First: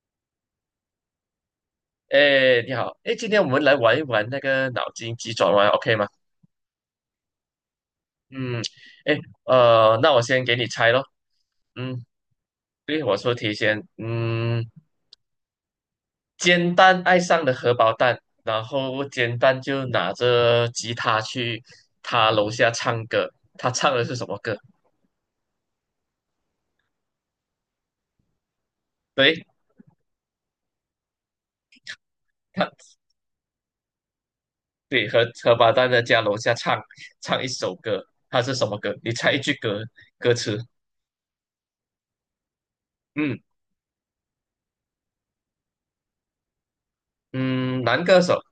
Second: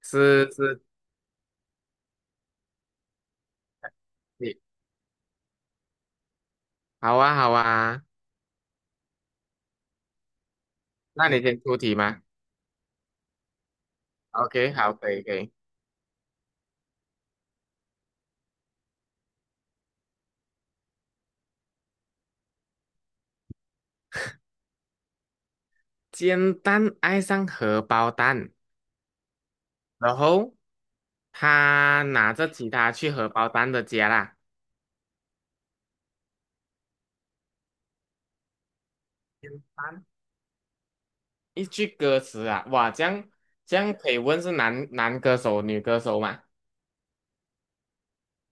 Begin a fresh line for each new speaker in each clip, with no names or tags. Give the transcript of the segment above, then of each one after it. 是是，
哎，你好，哎，今天我们来玩一玩那
你
个脑筋急转弯，OK 吗？
好啊好啊，
嗯，哎，那我先给你猜咯。
那你先出题
嗯，
嘛。
对，我说提前，
o k 好，可以可以。
煎蛋爱上了荷包蛋，然后煎蛋就拿着吉他去他楼下唱歌。他唱的是什么歌？
简单爱上荷包蛋，
对，
然后他拿着吉
他
他去荷包蛋的家啦。
对荷包蛋的家楼下唱一首歌，他是什么歌？你猜一
简
句歌
单
歌词。
一句歌词啊，哇，这样
嗯
这样可以问是男歌手、女歌手吗？
嗯，男歌手。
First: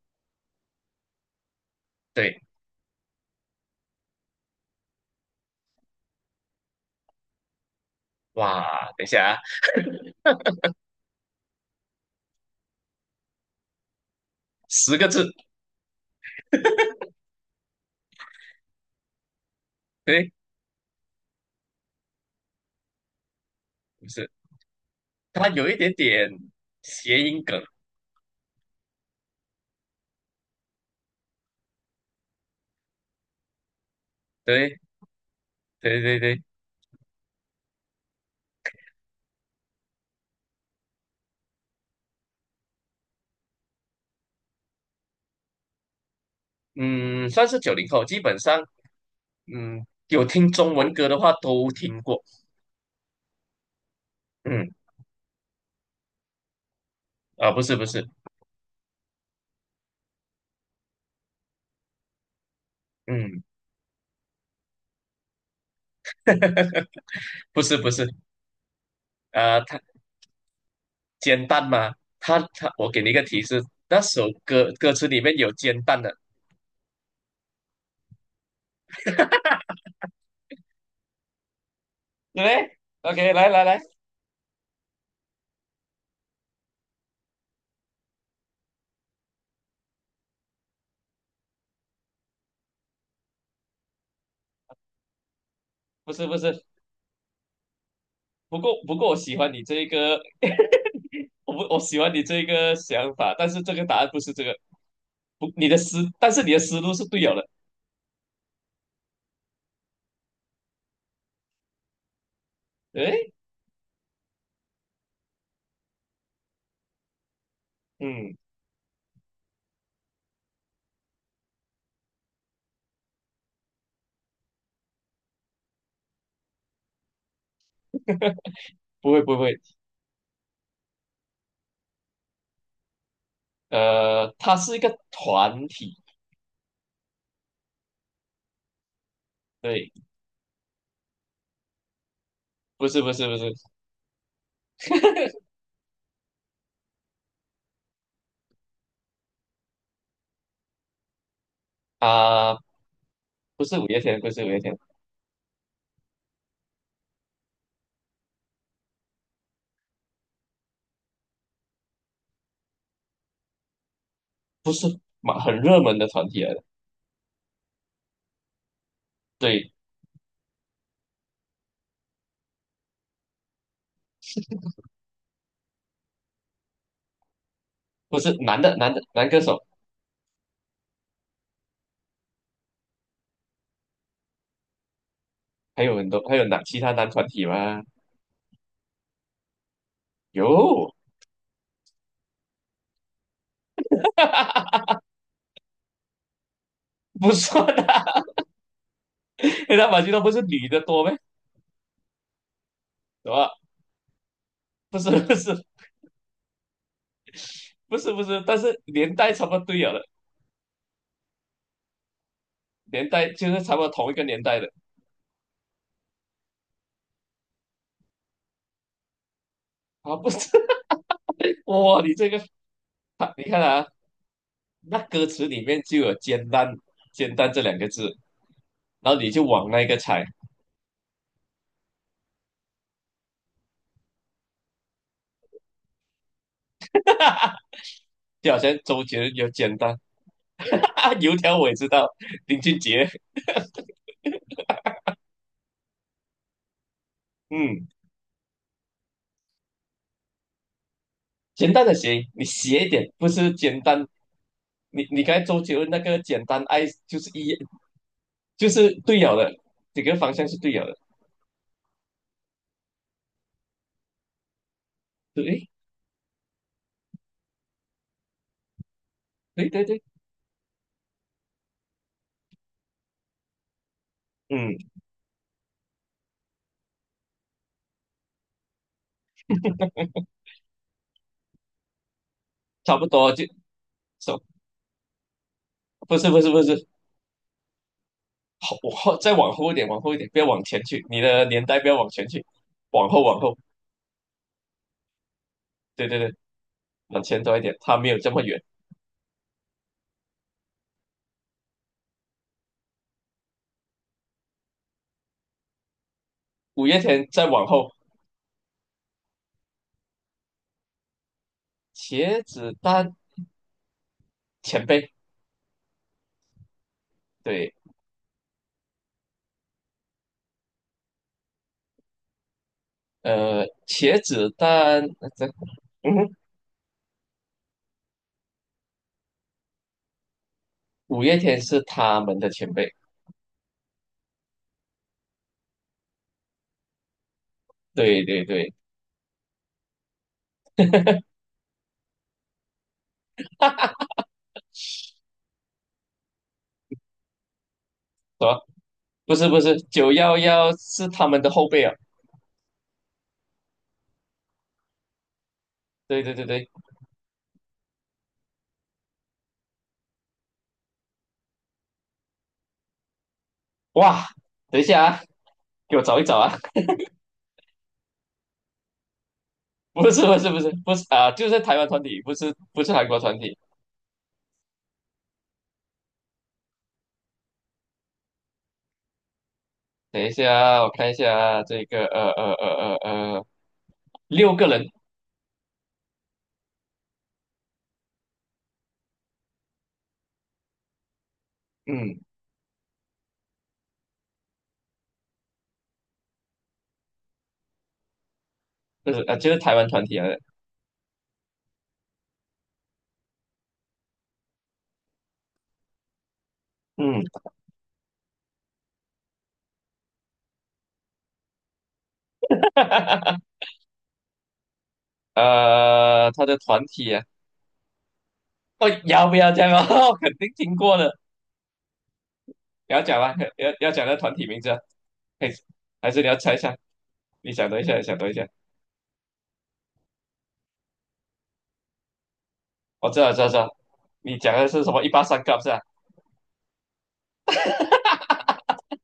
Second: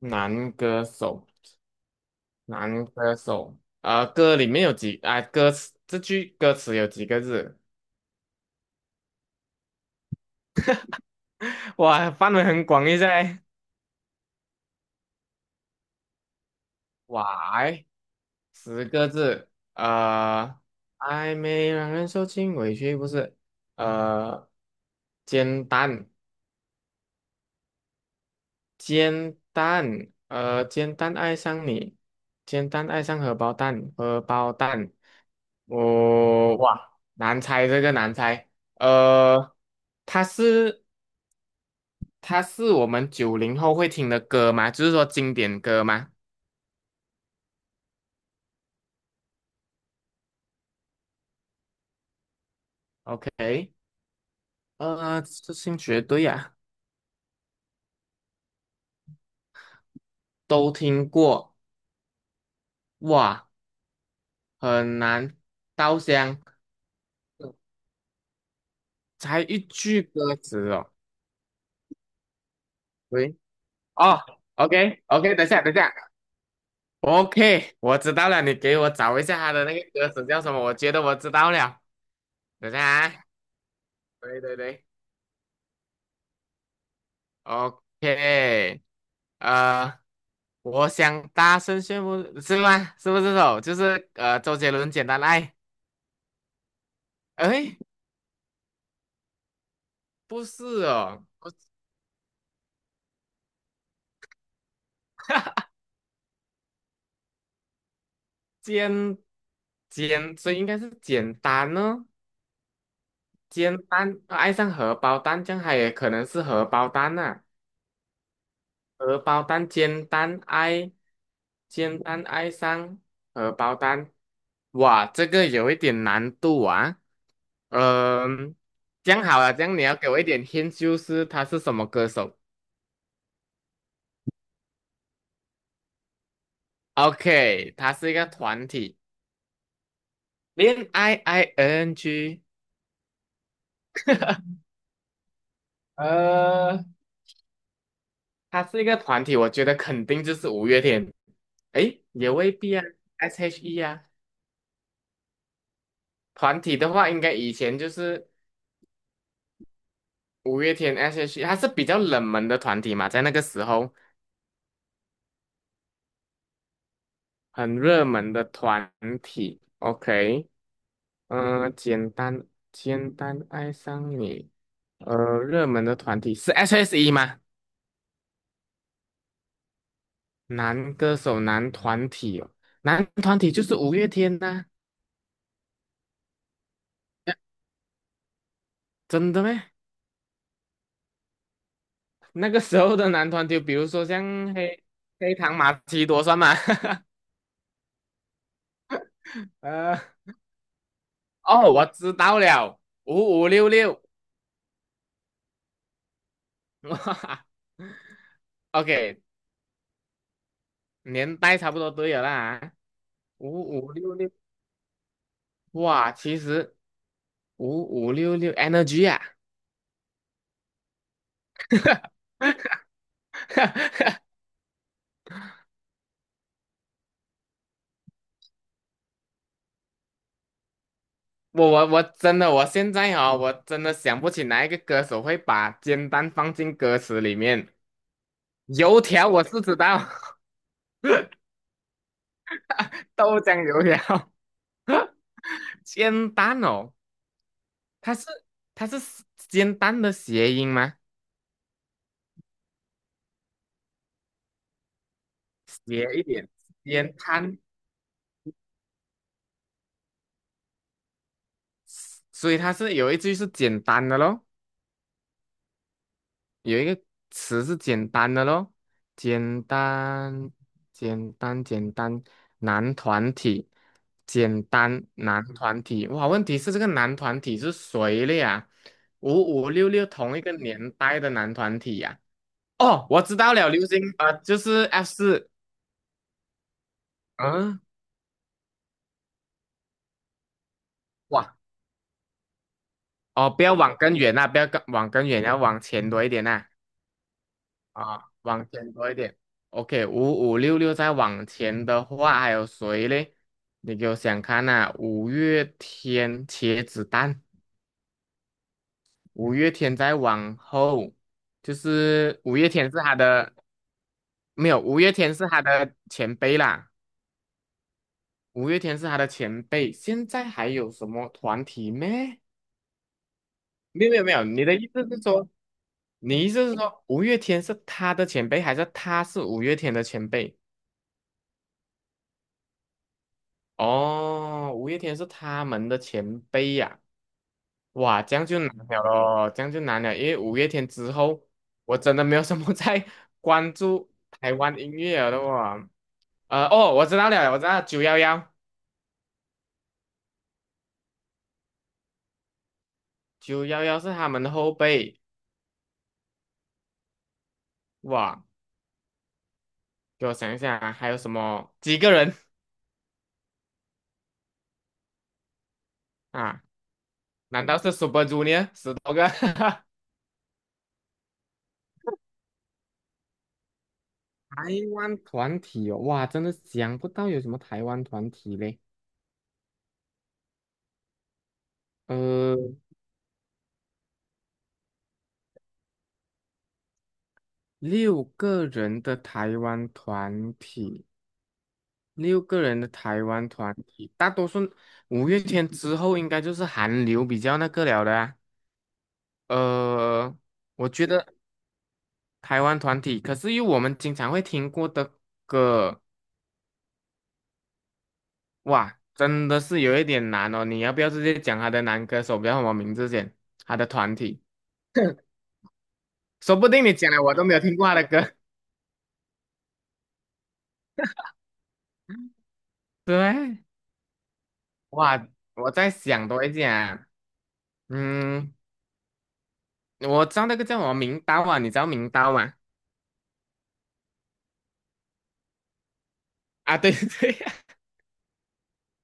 男歌手，
对，
男歌手，歌里面有几啊、这句歌词有几个字？
哇，等一下啊，
哇，范围很广一下欸，
10个字。
哇，哎10个字，
对，
呃，暧昧让人受尽委屈，不是，
不是，
呃，
它
煎
有一点
蛋，
点谐音梗，
煎蛋，煎蛋爱上你，煎蛋爱上荷包蛋，荷包
对，
蛋，
对对对，
我、哇，难猜这个难猜，呃，它是它是我们90后会听的歌吗？就是说经典歌吗
嗯，算是90后，基本上，嗯，有听中文歌的话都听过，
？OK，
嗯，
这兴绝对啊，
啊，不是不是，
都听过，
嗯，
哇。很难稻香，
不是不是，
才一
啊，它
句歌词哦。
煎蛋吗？它，我给你一个
喂，
提示，那
哦
首歌歌
，OK
词里
OK，
面
等一
有
下等一
煎
下
蛋的，
，OK，我知道了，你给我找一下他的那个歌词叫什么？我觉得我知道了，
对不
等一
对
下啊，
？OK，来来来，
对对对，OK，呃，我想大声宣布，是吗？是不是这首？就是周杰伦《简单爱》？
不是不是，
哎，
不过我喜欢你这一个，
不是哦，
我
我
不我喜欢你这一个想法，但是这个答案不是这个。不，你的思，但是你的思路是对了的。
简所以应该是简单呢。
诶，
煎蛋，爱上荷包蛋，这样它也可能是荷包蛋呐、
嗯，
荷包蛋煎蛋爱，煎蛋爱上荷包蛋，哇，这个有一点难度啊。嗯、这
不会
样
不
好了，
会，
这样你要给我一点 hint，就是他是什么歌手
他是一个团体，
？OK，他是一个团体，
对，
恋爱 ing，
不是不是不是
呃，他是一个团体，我觉得肯定就是五月天。诶，也未
啊、
必啊
不
，S.H.E
是五月
啊。
天，不是五月天，
团体的话，应该以前就是五月天 S.H.E，它是比较冷门的团体嘛，在那个时候
不是蛮很热门的团体来的，
很热门的团体。
对，
OK，嗯、简单爱上你，热门的团体是 S.H.E 吗？
不是男的男歌手，
男歌手男团体哦，男团体就是五月天呐、
还有很多还有男其他男团体吗？
真的咩？
有，
那个时候的男团体，比如说像黑 黑糖玛奇朵算吗？
不算啊，黑道
呃，
马俊团不是女的多呗，
哦，我知道了，
什
五
么？
五六六。
不是不是 不是不是，但是年
OK，
代差不多对了的，
年代差不多都有啦啊，
年代就是差
五
不多
五
同一
六
个
六，
年代的
哇，其实五五六六 energy 啊，
啊，不是 哇，你这个 它你看啊，那歌词里面就有"煎蛋""煎蛋"这两个字，然后你就往那个猜，
我真的，我现在哦，我真的想不起哪一个歌手会把煎蛋放进歌词里 面。
就好像
油
周杰
条
伦
我
有
是知
“煎蛋"，
道，
油条我也知道，林俊 杰，
豆浆油条，煎蛋哦，
嗯，
它是它是煎蛋的谐音吗？
“煎蛋"的谐音，你斜一点，不是"简单"？你刚才周杰伦那
谐
个
一
“简
点，
单爱"
煎
就是一
蛋，
就是对了的，整个方向是对了的，
所以它是有一句是简单的咯。
对
有一个词是简单的咯，简
对对对，
单，简单，简单，男团体，简
嗯，
单男团体。哇，问题是这个男团体是谁了呀？五五六六同一个年代的男团体呀、
差
哦，
不
我
多
知
就
道了，流行
走，so，
就是 F4。
不是不是不是，
嗯、
后再往后一点，往后一点，不要往前去，你的
哇，
年代不要往前去，往后往
哦，
后。
不要往更远啊，不要更往更远，要往
对
前
对
多一
对，
点呐。
往前走一点，它没有这
啊，
么远。
往前多一点。OK，五五六六再往前的话，还有谁嘞？你给我想看呐、啊五月天、茄
五月
子
天
蛋，
再往后，
五月天再往后，就是
茄
五月
子
天是他
蛋
的，没有，
前
五
辈，
月天是他的前辈啦，
对，
五月天是他的前辈。现在还有什么团体咩？没有没
茄
有没有，
子
你的意
蛋，
思是
这
说，
嗯哼，
你意思是说五月天是他的前辈，还是他是五月天的前辈？
五月天是他们的前辈，
哦，五月天是他们的前辈呀、哇，
对
这
对
样就
对，
难了咯，这样就难了，因为五月天之后，我真的没有什么 在关注台湾音乐了的哇。哦，我知道了，我知道九幺
什
幺，
么不是不是，911是他们的后辈啊，
九幺幺是他们的后辈。
对对对对，
哇，给我想一想啊，还有什么几个人
哇，等一下啊，给我找一找啊，
啊？难道是 Super Junior 十多个？
不是不是不是不是啊，就是台湾团体，不是不是韩国团体，
台湾团体哦，哇，真的想不到有什么台湾团体嘞。
等一下啊我看一下啊这个
呃，
呃，六个人，
六个人的台湾团体，
嗯。
六个人的台湾团体，大多数五月天之后应该就是韩流比较那个了的啊。
就是啊，就是台湾团体啊，
呃，我觉得台湾团体，可是又我们经常会听过的歌，
嗯，
哇，真的是有一点难哦。你要不要直接讲他的男歌手叫什么名字先？他的团体，
他的
说不
团
定你讲
体啊，
了我都没有听过他的歌。
哦，要不要这样啊？我肯定听过的，你要 讲吗？
对，
要讲那团体名字啊，
哇，
还是
我在想
你要
多一
猜一
点
下？
啊。
你想多一下，你想多一下，
嗯，我知道那个叫什么名刀啊，你知道名刀吗？
我知道，知道，知道，你讲的是什么？183 Cup 是吧？
啊，对 对对。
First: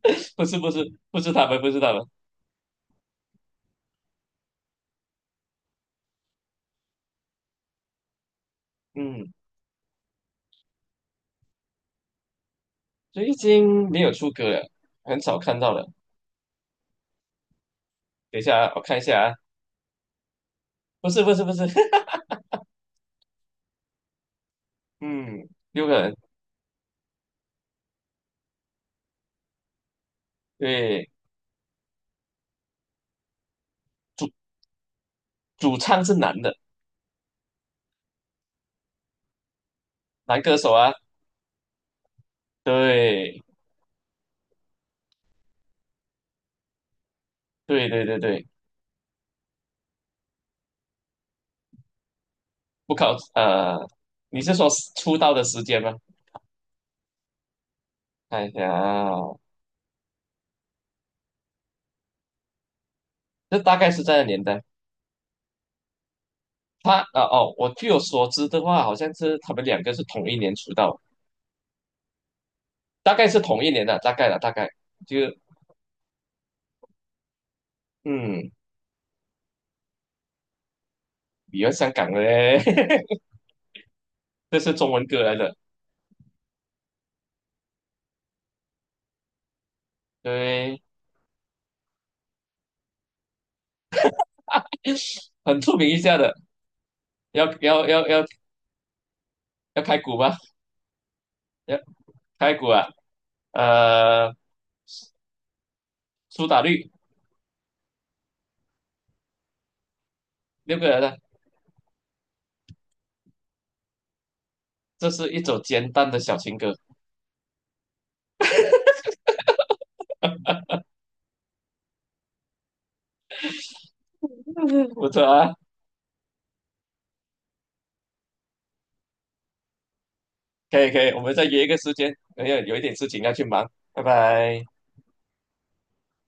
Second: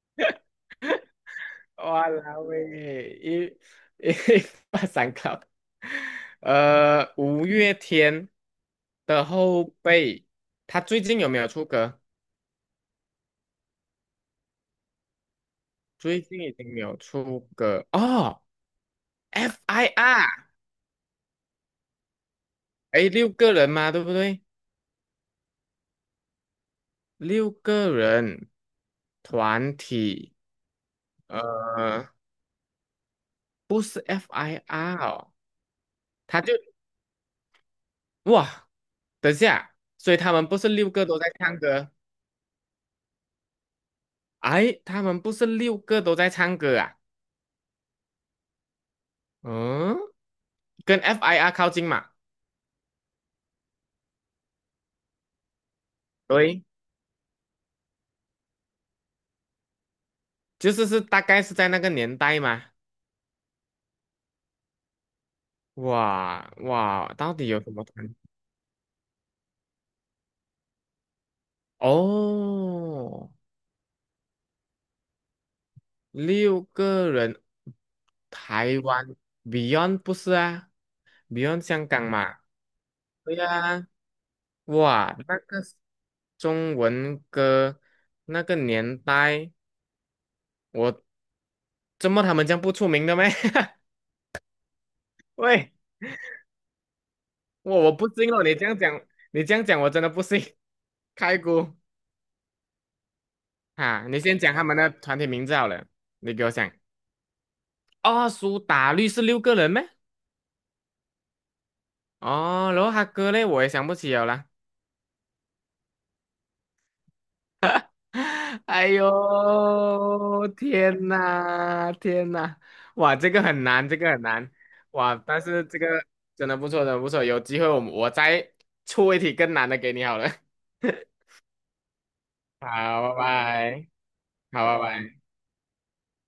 不是，不是，不是他们，不 是他们，
哇啦喂，一 把三考，五月天的
嗯，
后辈，他最近有没有出歌？
最近没有出歌了，很少看到了。
最近已经没有出歌
等一
哦
下啊，我看一下啊，
，FIR，
不是，不是，不是，
哎，六个人嘛，对不对？
嗯，六个人，
六个人团体，
对，
呃，不是 FIR 哦，
主唱是
他
男
就
的，
哇，等下，所以他
男
们
歌
不是
手
六
啊，
个都在唱歌？
对。
哎，他们不是六个都在唱歌啊？
对对对对，
嗯，跟 FIR 靠近嘛？
不考，你是说出道的时间吗？
对，
看一下啊，
就是大概是在那个年代嘛。
这大概是在的年代。
哇
他
哇，
啊
到底
哦，
有什
我
么
据我
团？
所知的话，好像是他们两个是同一年出道，大概
哦，
是同一年的，大概了，大概就
六个人，
嗯，
台湾 Beyond 不是啊
比
？Beyond
较
香
香
港
港的
嘛？
嘞，
对呀、
这是中文
哇，
歌来
那
的，
个中文歌那个年代。
对，
我怎么他们这样不出名的咩？
很
喂，
出名一下的，要
我
要
我
要
不
要
信哦，你这样讲，你这样讲
要
我
开
真的
鼓
不
吗？
信。开估
要开鼓啊，
啊，你
呃，
先讲他们的团体名字好了，你给
苏
我
打
想。
绿
哦，苏打绿是六个人咩？
六个人的，
哦，然后他哥嘞，我也想不起了啦
这是一首简单的小情歌，
哎呦，天呐，天呐，哇，这个很难，这个很难，
不
哇，
错
但
啊。
是这个真的不错，真的不错，有机会我再出一题更难的给你好了。
可以可以，我们再约一个时间，哎呀，有一点事
好，拜
情要去忙，
拜，
拜拜。
好，拜拜。